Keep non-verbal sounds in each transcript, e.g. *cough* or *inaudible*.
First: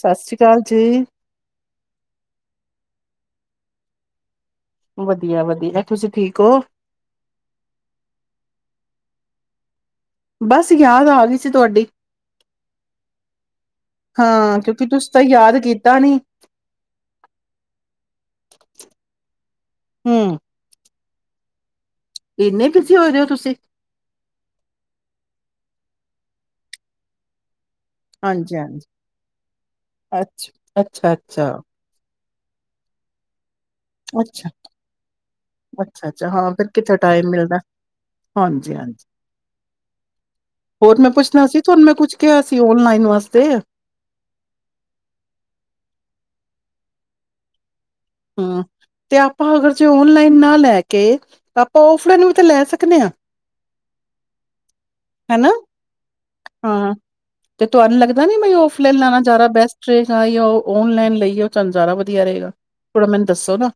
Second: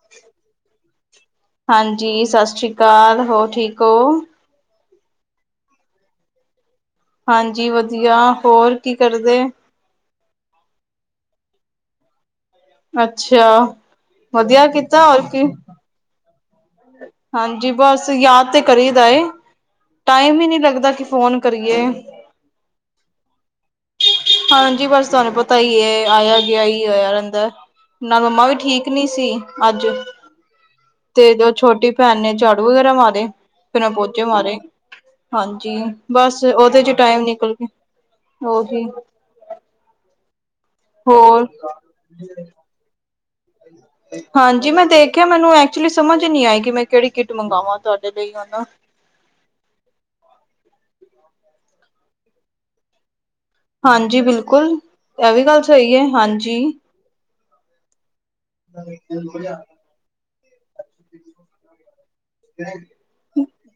ਸਤਿ ਸ਼੍ਰੀ ਅਕਾਲ ਜੀ ਹਾਂਜੀ ਸਤਿ ਸ੍ਰੀ ਅਕਾਲ ਹੋਰ ਠੀਕ ਹੋ? ਵਧੀਆ ਵਧੀਆ ਤੁਸੀਂ ਠੀਕ ਹੋ? ਹਾਂਜੀ ਵਧੀਆ ਹੋਰ ਕੀ ਕਰਦੇ? ਬਸ ਯਾਦ ਆ ਗਈ ਸੀ ਤੁਹਾਡੀ। ਅੱਛਾ ਹਾਂ ਵਧੀਆ ਕਿਉਂਕਿ ਕੀਤਾ ਤੁਸੀ ਹੋਰ ਤਾਂ ਕੀ ਯਾਦ ਕੀਤਾ ਨੀ। ਹਾਂਜੀ ਬਸ ਯਾਦ ਤੇ ਕਰੀ ਦਾ ਏ, ਹੂੰ, ਟਾਈਮ ਹੀ ਨਹੀਂ ਲੱਗਦਾ ਫੋਨ ਕਰੀਏ ਇੰਨੇ ਬਿਜ਼ੀ ਹੋਏ ਦੇ ਹੋ ਤੁਸੀਂ ਹਾਂਜੀ ਬਸ ਤੁਹਾਨੂੰ ਪਤਾ ਹੀ ਏ, ਆਇਆ ਗਿਆ ਹੀ ਆਇਆ ਰਹਿੰਦਾ। ਨਾਲ ਮੰਮਾ ਵੀ ਹਾਂਜੀ-ਹਾਂਜੀ, ਠੀਕ ਨੀ ਸੀ ਅੱਜ ਅੱਛਾ ਤੇ ਅੱਛਾ-ਅੱਛਾ। ਜੋ ਛੋਟੀ ਭੈਣ ਨੇ ਝਾੜੂ ਵਗੈਰਾ ਮਾਰੇਆ ਐ ਫੇਰ ਮੈਂ ਪੋਚੇ ਅੱਛਾ, ਮਾਰੇ ਹਾਂਜੀ ਅੱਛਾ-ਅੱਛਾ ਬਸ ਉਹਦੇ ਚ ਟਾਈਮ ਨਿਕਲ ਗ ਹਾਂਜੀ ਹਾਂਜੀ ਹੋਰ ਮੈਂ ਪੁੱਛਣਾ ਸੀ ਤੁਹਾਨੂੰ ਮੈਂ ਕੁੱਛ ਕਿਹਾ ਸੀ ਓਨਲਾਈਨ ਵਾਸਤੇ ਹਾਂਜੀ ਮੈਂ ਦੇਖਿਆ ਮੈਨੂੰ ਐਕਚੁਲੀ ਸਮਝ ਨੀ ਆਈ ਕਿ ਮੈਂ ਕਿਹੜੀ ਕਿੱਟ ਮੰਗਾਵਾਵਾਂ ਤੁਹਾਡੀ ਹੂ, ਤੇ ਆਪਾਂ ਅਗਰ ਜੇ ਓਨਲਾਈਨ ਨਾ ਲੈ ਕੇ, ਤੇ ਆਪਾਂ ਫਲਾਈਨ ਵੀ ਤਾਂ ਲੈ ਸਕਦੇ ਹਾਂ ਹਾਂਜੀ ਬਿਲਕੁਲ ਇਹ ਵੀ ਹੈਨਾ, ਗੱਲ ਸਹੀ ਹੈ ਹਾਂਜੀ। ਹਾਂ ਤੇ ਤੁਹਾਨੂੰ ਲੱਗਦਾ ਨੀ ਮੈਂ ਔਫਲਾਈਨ ਲੈਣਾ ਜਾਯਾਦਾ ਬੈਸਟ ਉਥੇ ਜਾਈਏ ਯਾ ਉਹ ਓਨ ਲਾਈਨ ਲਈਏ ਉਹ ਚੱਲ ਜ਼ਿਆਦਾ ਵਧੀਆ ਰਹੇਗਾ। ਥੋੜਾ ਮੈਨੂੰ ਦੱਸੋ ਨਾ?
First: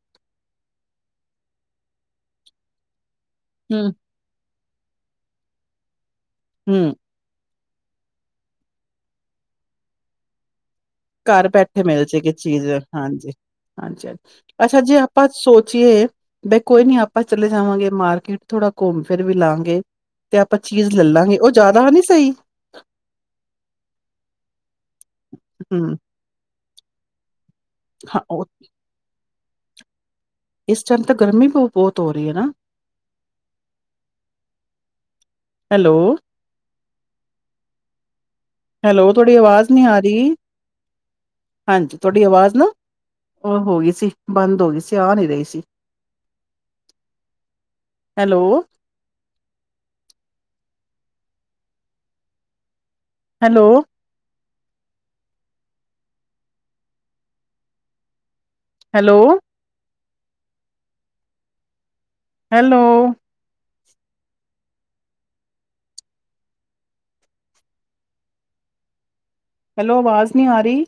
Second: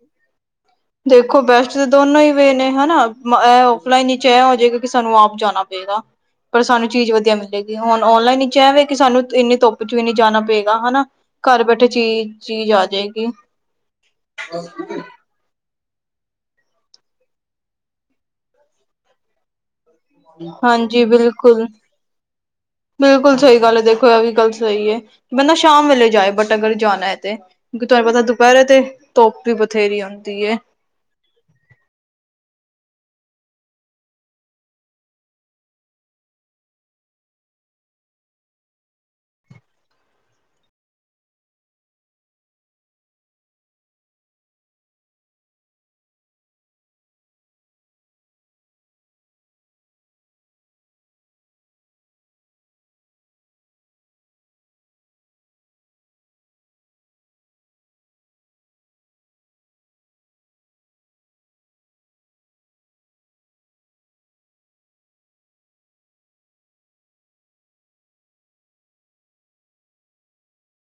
ਦੇਖੋ ਬੈਸਟ ਤਾਂ ਦੋਨੋ ਹੀ ਵੇ ਨੇ ਹੈਨਾ ਇਹ ਹੂੰ, ਔਫਲਾਈਨ ਹੀ ਚਾਏ ਏ ਹੋ ਜਾਏਗਾ ਕਿ ਸਾਨੂੰ ਆਪ ਜਾਣਾ ਪਏਗਾ, ਪਰ ਸਾਨੂੰ ਹੂੰ ਚੀਜ਼ ਵਧੀਆ ਮਿਲ ਹੁਣ ਔਨਲਾਈਨ ਹੀ ਚਹਿਵੇ ਕਿ ਸਾਨੂੰ ਇੰਨੀ ਧੁੱਪ 'ਚ ਵੀ ਨੀ ਜਾਣਾ ਪਏਗਾ ਹਨਾ। ਘਰ ਬੈਠੇ ਚੀਜ਼ ਚੀਜ਼ ਆ ਜਾਏਗੀ। ਹਾਂਜੀ-ਹਾਂਜੀ ਅੱਛਾ ਜੇ ਆਪਾਂ ਸੋਚ ਏ ਬ ਕੋਈ ਨੀ ਆਪਾਂ ਚਲੇ ਜਾਵਾਂਗੇ ਮਾਰਕੀਟ ਥੋੜਾ ਘੁੰਮ ਫਿਰ ਵੀ ਲਾਂਗੇ ਤੇ ਆਪਾਂ ਚੀਜ਼ ਹਾਂਜੀ ਲੈਲਾਂਗੇ ਉਹ ਬਿਲਕੁਲ। ਜ਼ਿਆਦਾ ਨੀ ਸਹੀ ਬਿਲਕੁਲ ਸਹੀ ਗੱਲ ਏ ਦੇਖੋ ਇਹ ਵੀ ਗੱਲ ਸਹੀ ਏ ਬੰਦਾ ਸ਼ਾਮ ਹੂੰ ਵੇਲੇ ਜਾਏ ਬਟ ਅਗਰ ਜਾਣਾ ਏ ਤੇ। ਕਿਉਕਿ ਤੁਹਾਨੂੰ ਹਾਂ ਪਤਾ ਉਹ ਦੁਪਹਿਰੇ ਤੇ, ਧੁੱਪ ਵੀ ਬਥੇਰੀ ਆਉਂਦੀ ਹੈ। ਇਸ ਟਾਈਮ ਤਾਂ ਗਰਮੀ ਬ ਬਹੁਤ ਰਹੀ ਹੈ ਨਾ ਹੈਲੋ ਹੈਲੋ ਤੁਹਾਡੀ ਆਵਾਜ਼ ਨੀ ਆ ਰਹੀ। ਹਾਂਜੀ ਤੁਹਾਡੀ ਆਵਾਜ਼ ਨਾ, ਉਹ ਹੋ ਗਈ ਸੀ ਬੰਦ ਹੋ ਗਈ ਸੀ ਆ ਨੀ ਰਹੀ ਸੀ। *inaudible* Hello hello hello hello hello ਅਵਾਜ਼ ਨੀ ਆ ਰਹੀ।